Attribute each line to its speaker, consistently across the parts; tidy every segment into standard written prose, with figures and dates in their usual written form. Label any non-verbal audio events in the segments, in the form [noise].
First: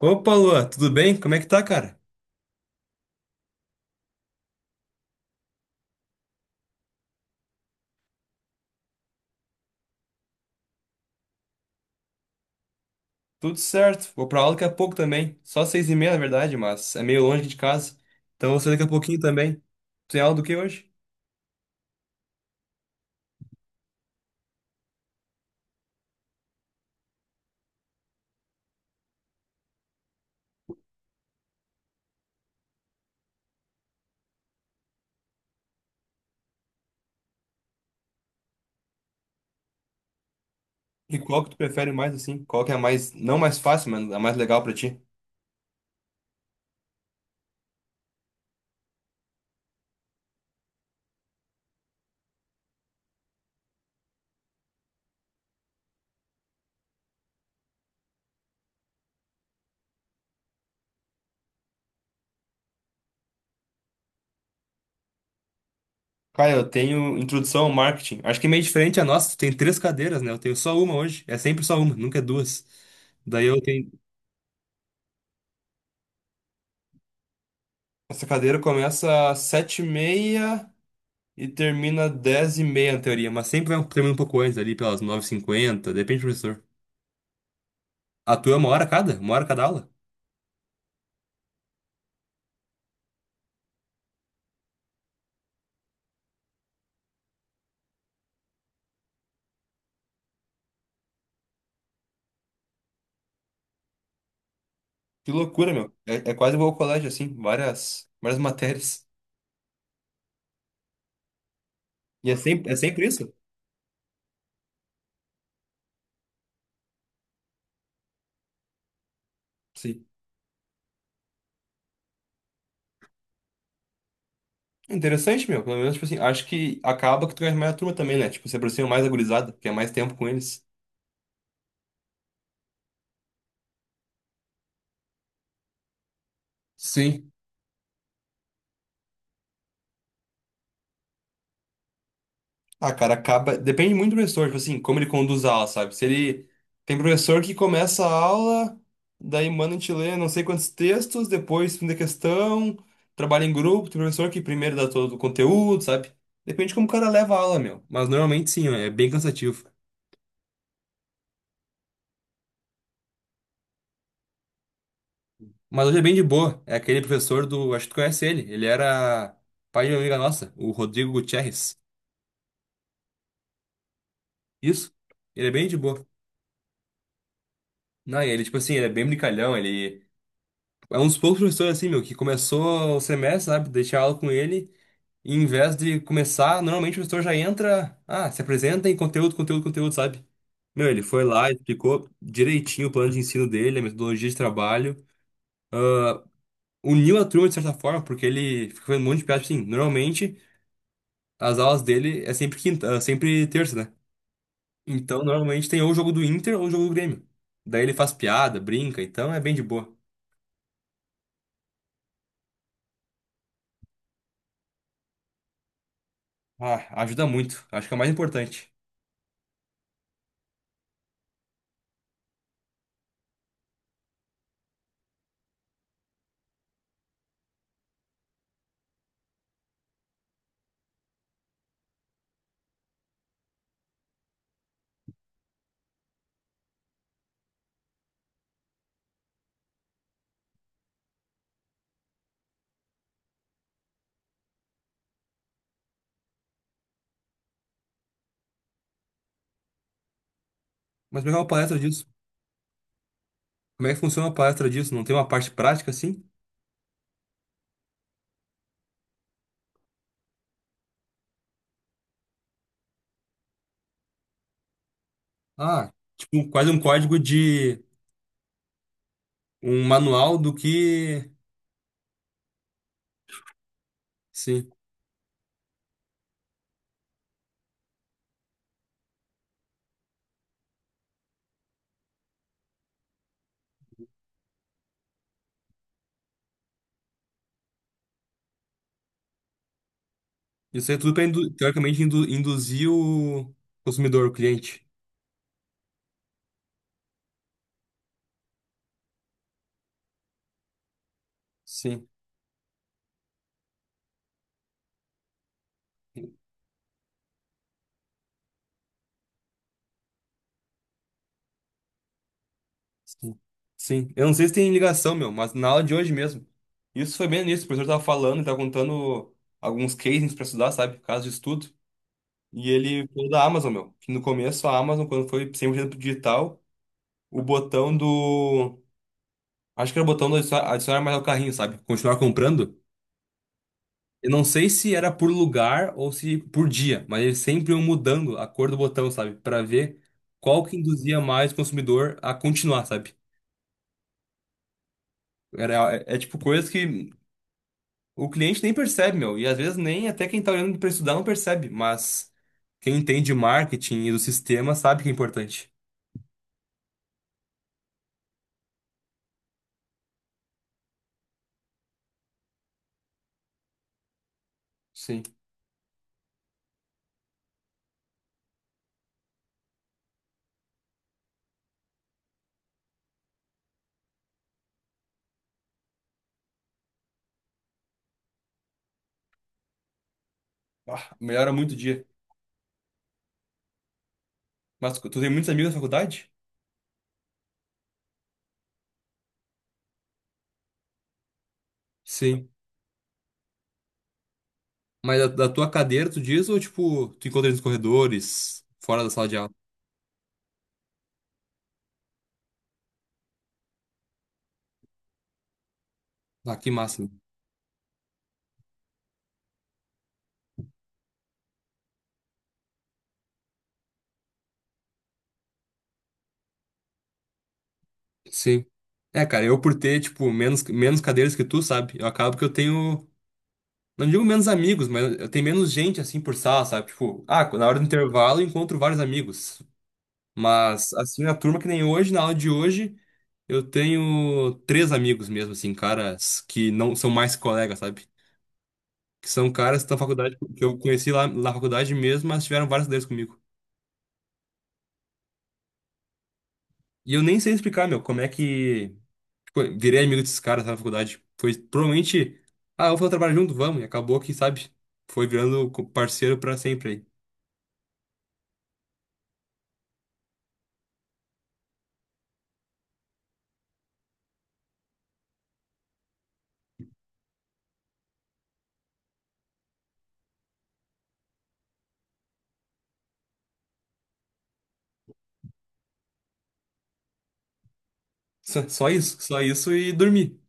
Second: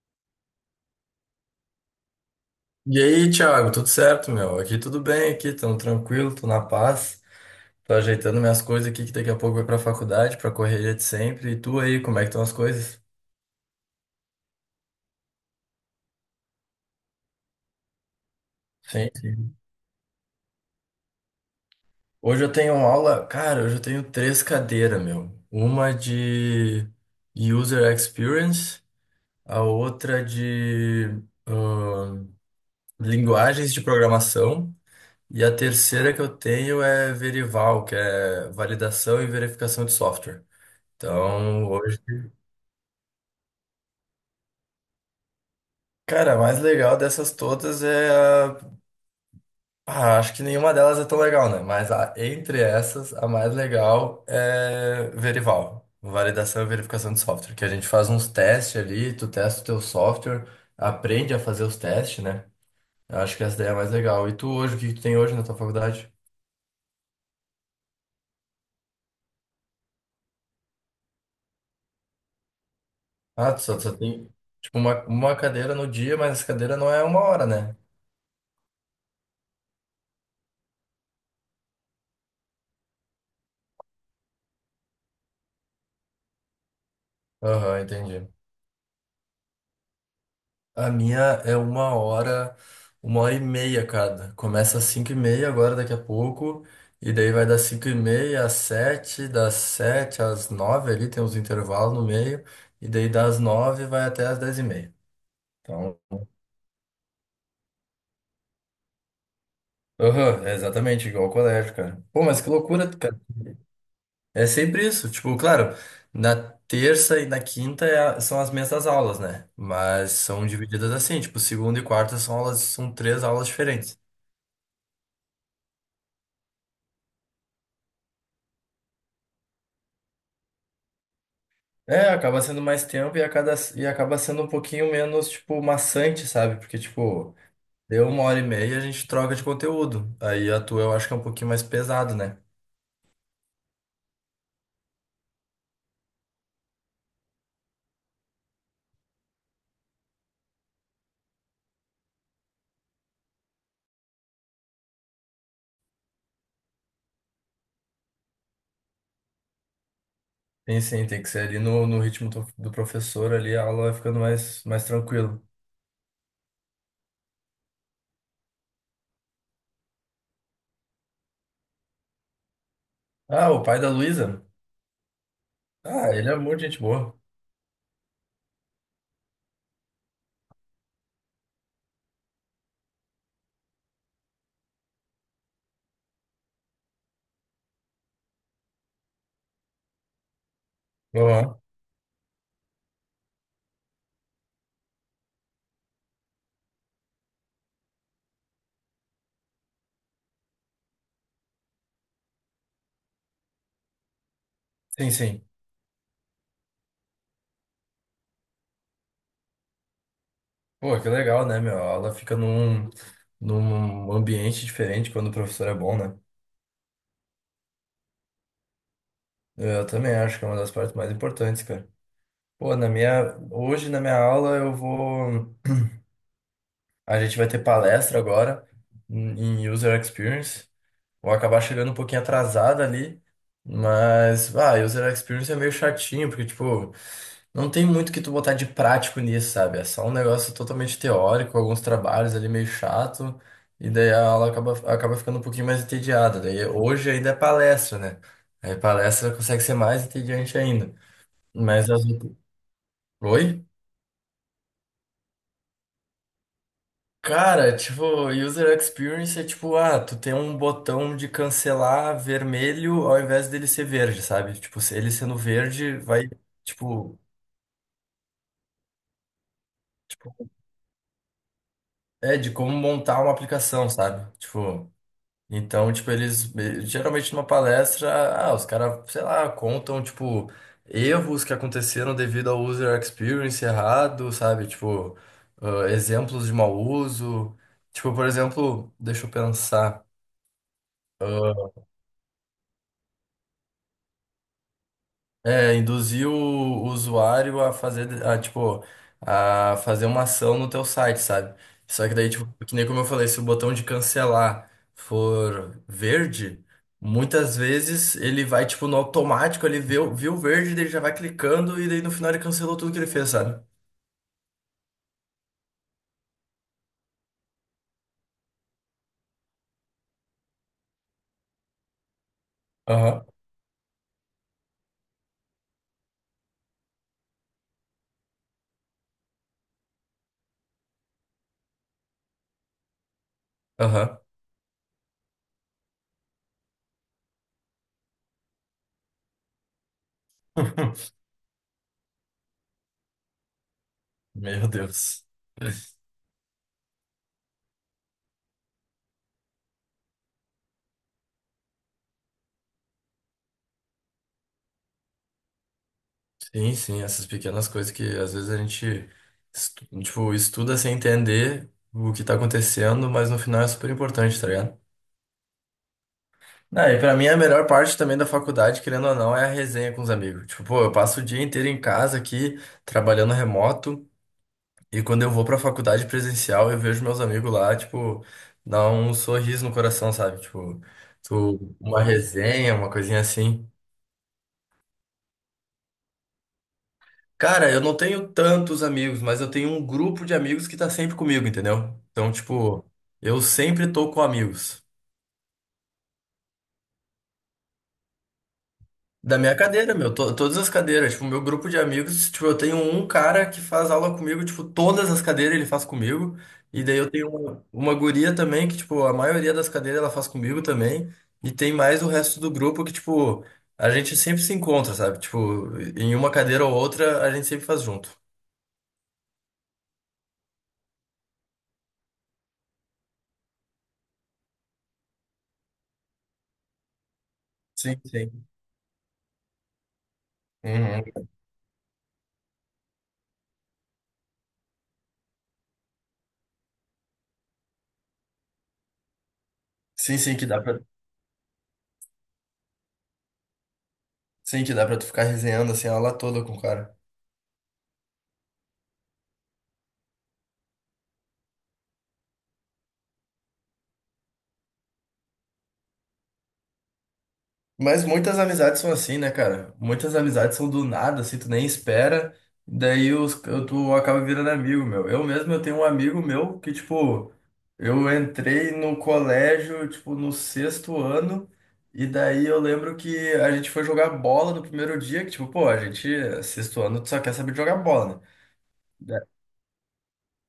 Speaker 1: Opa, Lua, tudo bem? Como é que tá, cara?
Speaker 2: E aí, Thiago, tudo certo, meu? Aqui tudo bem, aqui, tamo tranquilo, tô na paz. Tô ajeitando minhas coisas aqui, que daqui a pouco vai pra faculdade, pra correria de sempre. E tu aí, como é que estão as coisas?
Speaker 1: Tudo certo. Vou pra aula daqui a pouco também. Só 6h30, na verdade, mas é meio longe aqui de casa. Então vou sair daqui a
Speaker 2: Sim,
Speaker 1: pouquinho também.
Speaker 2: sim.
Speaker 1: Tu tem aula do que hoje?
Speaker 2: Hoje eu tenho aula, cara, hoje eu tenho três cadeiras, meu. Uma de User Experience, a outra de ahn, linguagens de programação. E a terceira que eu tenho é Verival, que é validação e verificação de software.
Speaker 1: E qual que tu
Speaker 2: Então,
Speaker 1: prefere
Speaker 2: hoje.
Speaker 1: mais, assim? Qual que é a mais, não mais fácil, mas a mais legal pra ti?
Speaker 2: Cara, a mais legal dessas todas é a... Ah, acho que nenhuma delas é tão legal, né? Mas entre essas, a mais legal é Verival, validação e verificação de software, que a gente faz uns testes ali, tu testa o teu software, aprende a fazer os testes, né? Eu acho que essa daí é a mais legal. E tu hoje, o que que tu tem hoje na tua faculdade?
Speaker 1: Cara, eu tenho introdução ao marketing. Acho que é meio diferente a nossa. Tu tem três cadeiras, né? Eu tenho só uma hoje. É sempre só uma, nunca é duas. Daí
Speaker 2: Ah,
Speaker 1: eu
Speaker 2: tu só,
Speaker 1: tenho...
Speaker 2: só tem, tipo, uma cadeira no dia, mas essa cadeira não é uma hora, né?
Speaker 1: Essa cadeira começa às 7h30... E termina 10h30 na teoria, mas sempre termina um pouco antes, ali pelas nove h 50 depende do professor.
Speaker 2: Aham, entendi.
Speaker 1: A tua é uma hora cada? Uma hora cada aula?
Speaker 2: A minha é uma hora e meia, cada. Começa às cinco e meia agora, daqui a pouco. E daí vai das cinco e meia às sete, das sete às nove ali, tem uns intervalos no meio. E daí das nove vai até às dez e meia.
Speaker 1: Que loucura, meu.
Speaker 2: Então,
Speaker 1: É quase igual ao colégio, assim, várias, várias matérias.
Speaker 2: aham, é exatamente igual ao colégio, cara. Pô,
Speaker 1: E é
Speaker 2: mas que
Speaker 1: sempre, é
Speaker 2: loucura,
Speaker 1: sempre
Speaker 2: cara.
Speaker 1: isso?
Speaker 2: É sempre isso. Tipo, claro, na terça e na quinta é são as mesmas aulas, né?
Speaker 1: Sim.
Speaker 2: Mas são divididas assim, tipo, segunda e quarta são aulas, são três aulas diferentes.
Speaker 1: É interessante, meu. Pelo menos, tipo assim, acho que acaba que tu ganha mais a turma também, né? Tipo, você aproxima mais a gurizada, que é mais tempo com eles.
Speaker 2: É, acaba sendo mais tempo e acaba sendo um pouquinho menos, tipo, maçante, sabe? Porque,
Speaker 1: Sim.
Speaker 2: tipo, deu uma hora e meia e a gente troca de conteúdo. Aí a tua eu acho que é um pouquinho mais pesado, né?
Speaker 1: Ah, cara, acaba. Depende muito do professor, tipo assim, como ele conduz a aula, sabe? Se ele. Tem professor que começa a aula, daí manda a gente ler não sei quantos textos, depois fim da questão, trabalha em grupo, tem professor que primeiro dá todo o conteúdo, sabe? Depende de como o cara leva a aula, meu. Mas normalmente sim, é bem cansativo.
Speaker 2: Tem sim, tem que ser ali no ritmo do professor ali, a aula vai ficando mais tranquilo.
Speaker 1: Mas hoje é bem de boa. É aquele professor do. Acho que tu conhece ele. Ele era pai de uma amiga nossa, o Rodrigo Gutierrez.
Speaker 2: Ah, o pai da Luísa?
Speaker 1: Isso? Ele é bem de boa.
Speaker 2: Ah, ele é muito gente boa.
Speaker 1: Não, e ele, tipo assim, ele é bem brincalhão, ele. É um dos poucos professores assim, meu, que começou o semestre, sabe? Deixei aula com ele. E em vez de começar, normalmente o professor já entra, se apresenta em conteúdo, conteúdo, conteúdo, sabe? Meu, ele foi lá,
Speaker 2: Aham.
Speaker 1: explicou direitinho o plano de ensino dele, a metodologia de trabalho. Uniu a turma de certa forma, porque ele ficou fazendo um monte de piada, tipo assim. Normalmente, as aulas dele é sempre quinta, é sempre terça, né?
Speaker 2: Sim,
Speaker 1: Então,
Speaker 2: sim.
Speaker 1: normalmente tem ou o jogo do Inter ou o jogo do Grêmio. Daí ele faz piada, brinca, então é bem de boa.
Speaker 2: Pô, que legal, né, meu? A aula fica num, num ambiente diferente quando o professor é bom, né?
Speaker 1: Ah, ajuda muito. Acho que é o mais importante.
Speaker 2: Eu também acho que é uma das partes mais importantes, cara. Pô, na minha, hoje na minha aula eu vou, a gente vai ter palestra agora em User Experience. Vou acabar chegando um pouquinho atrasado ali, mas, ah, User Experience é meio chatinho, porque, tipo, não tem muito que tu botar de prático nisso, sabe? É só um negócio totalmente teórico, alguns trabalhos ali meio chato, e daí a aula acaba ficando um pouquinho mais entediada. Daí hoje ainda é palestra, né? Aí palestra consegue ser mais entediante ainda.
Speaker 1: Mas pegar uma palestra
Speaker 2: Mas as...
Speaker 1: disso.
Speaker 2: Oi?
Speaker 1: Como é que funciona a palestra disso? Não tem uma parte prática assim?
Speaker 2: Cara, tipo, user experience é tipo, ah, tu tem um botão de cancelar vermelho ao invés dele ser verde, sabe? Tipo, se ele sendo
Speaker 1: Ah,
Speaker 2: verde vai,
Speaker 1: tipo, quase um
Speaker 2: tipo,
Speaker 1: código de um manual do que.
Speaker 2: é de como montar uma aplicação, sabe?
Speaker 1: Sim.
Speaker 2: Tipo, então, tipo, eles geralmente numa palestra, ah, os caras, sei lá, contam, tipo, erros que aconteceram devido ao user experience errado, sabe? Tipo, ah, exemplos de mau uso. Tipo, por exemplo, deixa eu pensar.
Speaker 1: Isso aí é tudo para,
Speaker 2: Ah,
Speaker 1: teoricamente, induzir o consumidor, o cliente.
Speaker 2: é, induzir o usuário a fazer, a, tipo, a fazer uma ação no teu site, sabe? Só
Speaker 1: Sim.
Speaker 2: que daí, tipo, que nem como eu falei, se o botão de cancelar for verde, muitas vezes ele vai, tipo, no automático, ele vê, o- viu o verde, daí ele já vai clicando e daí no final ele cancelou tudo que ele fez,
Speaker 1: Sim.
Speaker 2: sabe?
Speaker 1: Sim. Eu não sei se tem ligação, meu, mas na aula de hoje mesmo. Isso foi bem nisso. O professor tava falando, e tava contando alguns cases para estudar, sabe? Casos de estudo. E ele
Speaker 2: Aham,
Speaker 1: falou da Amazon, meu. Que no começo a Amazon, quando foi 100% digital, o botão do. Acho que era o botão do adicionar mais ao carrinho, sabe? Continuar comprando.
Speaker 2: aham.
Speaker 1: Eu não sei se era por lugar ou se por dia, mas eles sempre iam mudando a cor do botão, sabe? Pra ver qual que induzia
Speaker 2: [laughs]
Speaker 1: mais o consumidor a continuar, sabe?
Speaker 2: Meu Deus.
Speaker 1: Era, é tipo coisa que o cliente nem percebe, meu. E às vezes nem até quem tá olhando pra estudar não percebe, mas quem entende marketing e do sistema sabe que é importante.
Speaker 2: Sim, sim, essas pequenas coisas que às vezes a gente tipo, estuda sem entender o que tá acontecendo, mas no final é super importante, tá ligado?
Speaker 1: Sim.
Speaker 2: Ah, e pra mim a melhor parte também da faculdade, querendo ou não, é a resenha com os amigos. Tipo, pô, eu passo o dia inteiro em casa aqui, trabalhando remoto, e quando eu vou pra faculdade presencial, eu vejo meus amigos lá, tipo, dá um sorriso no coração, sabe? Tipo,
Speaker 1: Ah, melhora muito
Speaker 2: tu,
Speaker 1: o
Speaker 2: uma
Speaker 1: dia.
Speaker 2: resenha, uma coisinha assim.
Speaker 1: Mas tu tem muitos amigos na faculdade?
Speaker 2: Cara, eu não tenho tantos amigos, mas eu tenho um grupo de amigos que tá sempre comigo, entendeu? Então,
Speaker 1: Sim.
Speaker 2: tipo, eu sempre tô com amigos.
Speaker 1: Mas da tua cadeira, tu diz, ou tipo, tu encontra eles nos corredores, fora da sala de
Speaker 2: Da
Speaker 1: aula?
Speaker 2: minha cadeira, meu, todas as cadeiras. Tipo, meu grupo de amigos, tipo, eu tenho um cara que faz aula comigo, tipo, todas as cadeiras ele faz comigo.
Speaker 1: Ah, que
Speaker 2: E daí
Speaker 1: massa.
Speaker 2: eu tenho uma guria também, que, tipo, a maioria das cadeiras ela faz comigo também. E tem mais o resto do grupo que, tipo, a gente sempre se encontra, sabe? Tipo, em uma cadeira ou outra, a gente sempre faz junto.
Speaker 1: Sim. É, cara, eu por ter, tipo, menos cadeiras que tu, sabe? Eu acabo que eu tenho. Não digo menos amigos, mas eu tenho menos gente, assim, por sala, sabe? Tipo, ah, na hora do
Speaker 2: Sim,
Speaker 1: intervalo
Speaker 2: sim.
Speaker 1: eu encontro vários amigos. Mas,
Speaker 2: Uhum.
Speaker 1: assim, na turma que nem hoje, na aula de hoje, eu tenho três amigos mesmo, assim, caras que não são mais colegas, sabe? Que são caras da
Speaker 2: Sim,
Speaker 1: faculdade,
Speaker 2: sim, que dá
Speaker 1: que eu
Speaker 2: pra.
Speaker 1: conheci lá na faculdade mesmo, mas tiveram várias cadeiras comigo.
Speaker 2: Sim, que dá pra tu ficar resenhando assim a aula toda com o cara.
Speaker 1: E eu nem sei explicar, meu, como é que tipo, eu virei amigo desses caras na faculdade. Foi provavelmente, ah, vamos fazer um trabalho junto, vamos. E acabou que, sabe, foi virando parceiro pra sempre aí.
Speaker 2: Mas muitas amizades são assim, né, cara? Muitas amizades são do nada, assim, tu nem espera, daí os, tu acaba virando amigo, meu. Eu mesmo, eu tenho um amigo meu que, tipo, eu entrei no colégio, tipo, no sexto ano, e daí eu lembro que a gente foi jogar bola no primeiro dia, que, tipo, pô, a gente, sexto ano, tu só quer saber de jogar bola, né?
Speaker 1: Só isso, só isso e dormir.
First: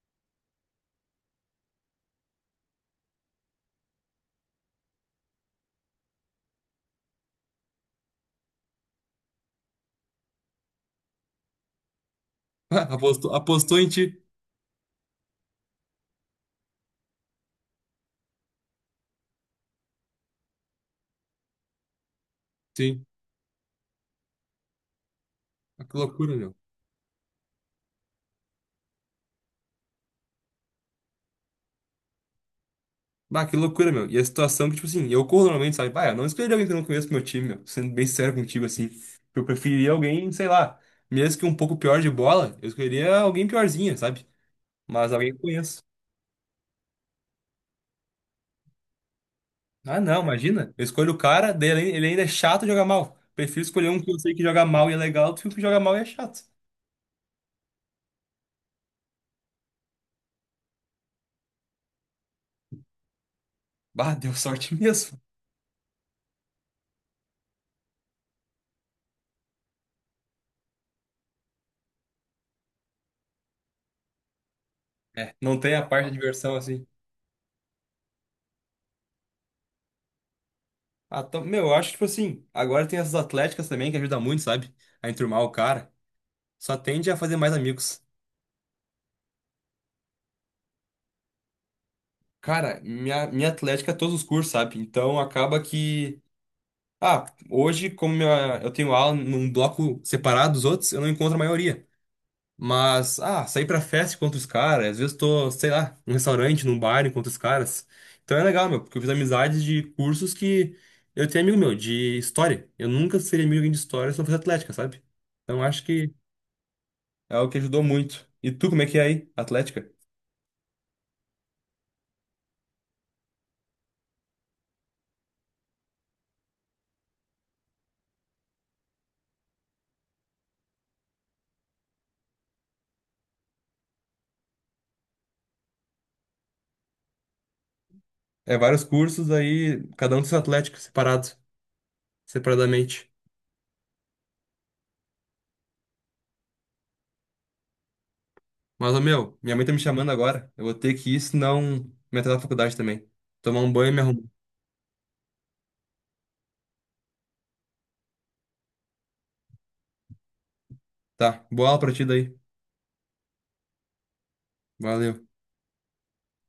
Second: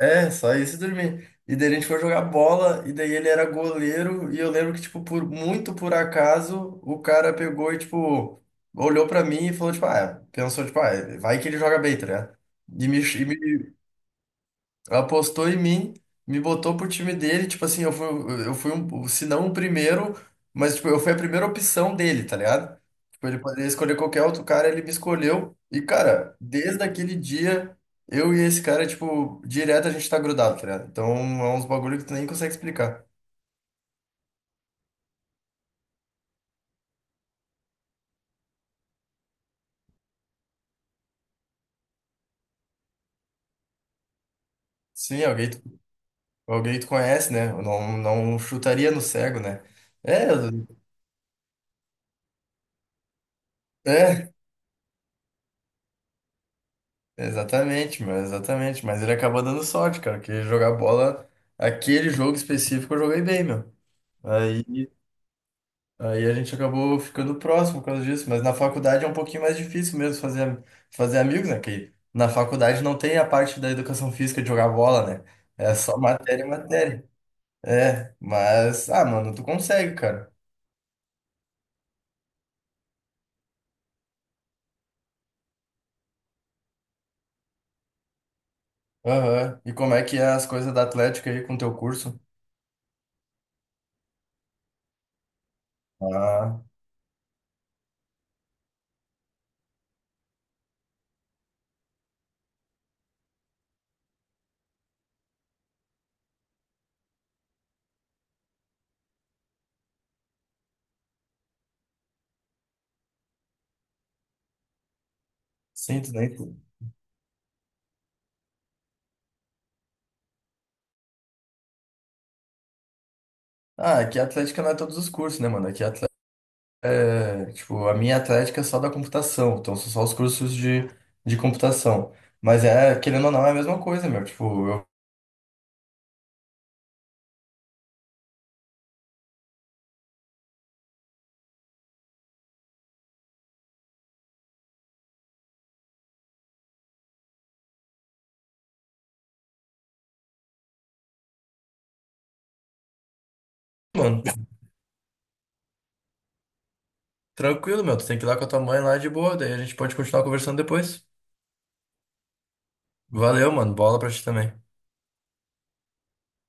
Speaker 2: É, só isso e dormir. E daí a gente foi jogar bola, e daí ele era goleiro, e eu lembro que, tipo, por muito por acaso, o cara pegou e, tipo, olhou pra mim e falou, tipo, ah, pensou, tipo, ah, vai que ele joga bem, tá ligado?
Speaker 1: [laughs] Ah,
Speaker 2: E me, e
Speaker 1: apostou,
Speaker 2: me,
Speaker 1: apostou em ti.
Speaker 2: apostou em mim, me botou pro time dele, tipo assim, eu fui um, se não o primeiro, mas tipo, eu fui a primeira opção dele, tá ligado?
Speaker 1: Sim.
Speaker 2: Tipo, ele poderia escolher qualquer outro cara, ele me escolheu. E,
Speaker 1: Ah, que loucura,
Speaker 2: cara,
Speaker 1: meu.
Speaker 2: desde aquele dia, eu e esse cara, tipo, direto a gente tá grudado, tá ligado? Então é uns bagulho que tu nem consegue explicar.
Speaker 1: Bah, que loucura, meu. E a situação que, tipo assim, eu corro normalmente, sabe? Bah, eu não escolheria alguém que eu não conheço pro meu time, meu. Sendo bem sério contigo, assim. Eu preferiria alguém, sei lá, mesmo que um pouco pior de bola, eu escolheria alguém piorzinha, sabe? Mas
Speaker 2: Sim,
Speaker 1: alguém que eu
Speaker 2: alguém,
Speaker 1: conheço.
Speaker 2: alguém tu conhece, né? Eu não, não chutaria no cego, né?
Speaker 1: Ah, não,
Speaker 2: É,
Speaker 1: imagina. Eu escolho o cara, daí ele ainda é chato de jogar mal. Prefiro escolher um que eu sei
Speaker 2: é.
Speaker 1: que joga mal e é legal do que um que joga mal e é chato.
Speaker 2: Exatamente, mano, exatamente. Mas ele acabou dando sorte, cara, que jogar bola, aquele jogo específico eu joguei bem, meu.
Speaker 1: Bah, [laughs] deu
Speaker 2: Aí,
Speaker 1: sorte mesmo.
Speaker 2: aí, a gente acabou ficando próximo por causa disso. Mas na faculdade é um pouquinho mais difícil mesmo fazer amigos, né? Que na faculdade não tem a parte da educação física de jogar bola, né?
Speaker 1: É, não tem
Speaker 2: É
Speaker 1: a
Speaker 2: só
Speaker 1: parte da
Speaker 2: matéria, e
Speaker 1: diversão assim.
Speaker 2: matéria. É, mas, ah, mano, tu consegue, cara.
Speaker 1: Ah, então, meu, eu acho, tipo assim, agora tem essas atléticas também que ajudam muito, sabe? A enturmar o cara. Só tende a fazer mais amigos.
Speaker 2: Aham. E como é que é as coisas da Atlética aí com o teu curso?
Speaker 1: Cara, minha atlética é todos os cursos, sabe? Então acaba que.
Speaker 2: Ah,
Speaker 1: Ah, hoje, como eu tenho aula num bloco separado dos outros, eu não encontro a maioria. Mas, ah, sair pra festa enquanto os caras, às vezes tô, sei lá, num restaurante, num bar enquanto os caras. Então é legal, meu, porque eu fiz amizades de cursos que eu tenho amigo meu, de história. Eu nunca seria amigo de alguém de história se não fosse atlética, sabe? Então acho
Speaker 2: sim,
Speaker 1: que
Speaker 2: tu nem.
Speaker 1: é algo que ajudou muito. E tu, como é que é aí, atlética?
Speaker 2: Ah, aqui a Atlética não é todos os cursos, né, mano? Aqui a. É, tipo, a minha atlética é só da computação, então são só os cursos de computação. Mas é, querendo ou não, é a mesma coisa, meu. Tipo, eu.
Speaker 1: É vários cursos aí, cada um com seu atlético, separado, separadamente. Mas, ô, meu, minha mãe tá me chamando agora. Eu vou ter que ir, senão me atrasar na faculdade também. Tomar um banho e me arrumar.
Speaker 2: Mano, tranquilo, meu. Tu tem que ir lá com a tua mãe lá de boa, daí a gente pode continuar conversando depois.
Speaker 1: Tá, boa aula pra ti daí.
Speaker 2: Valeu, mano. Bola pra ti também.
Speaker 1: Valeu.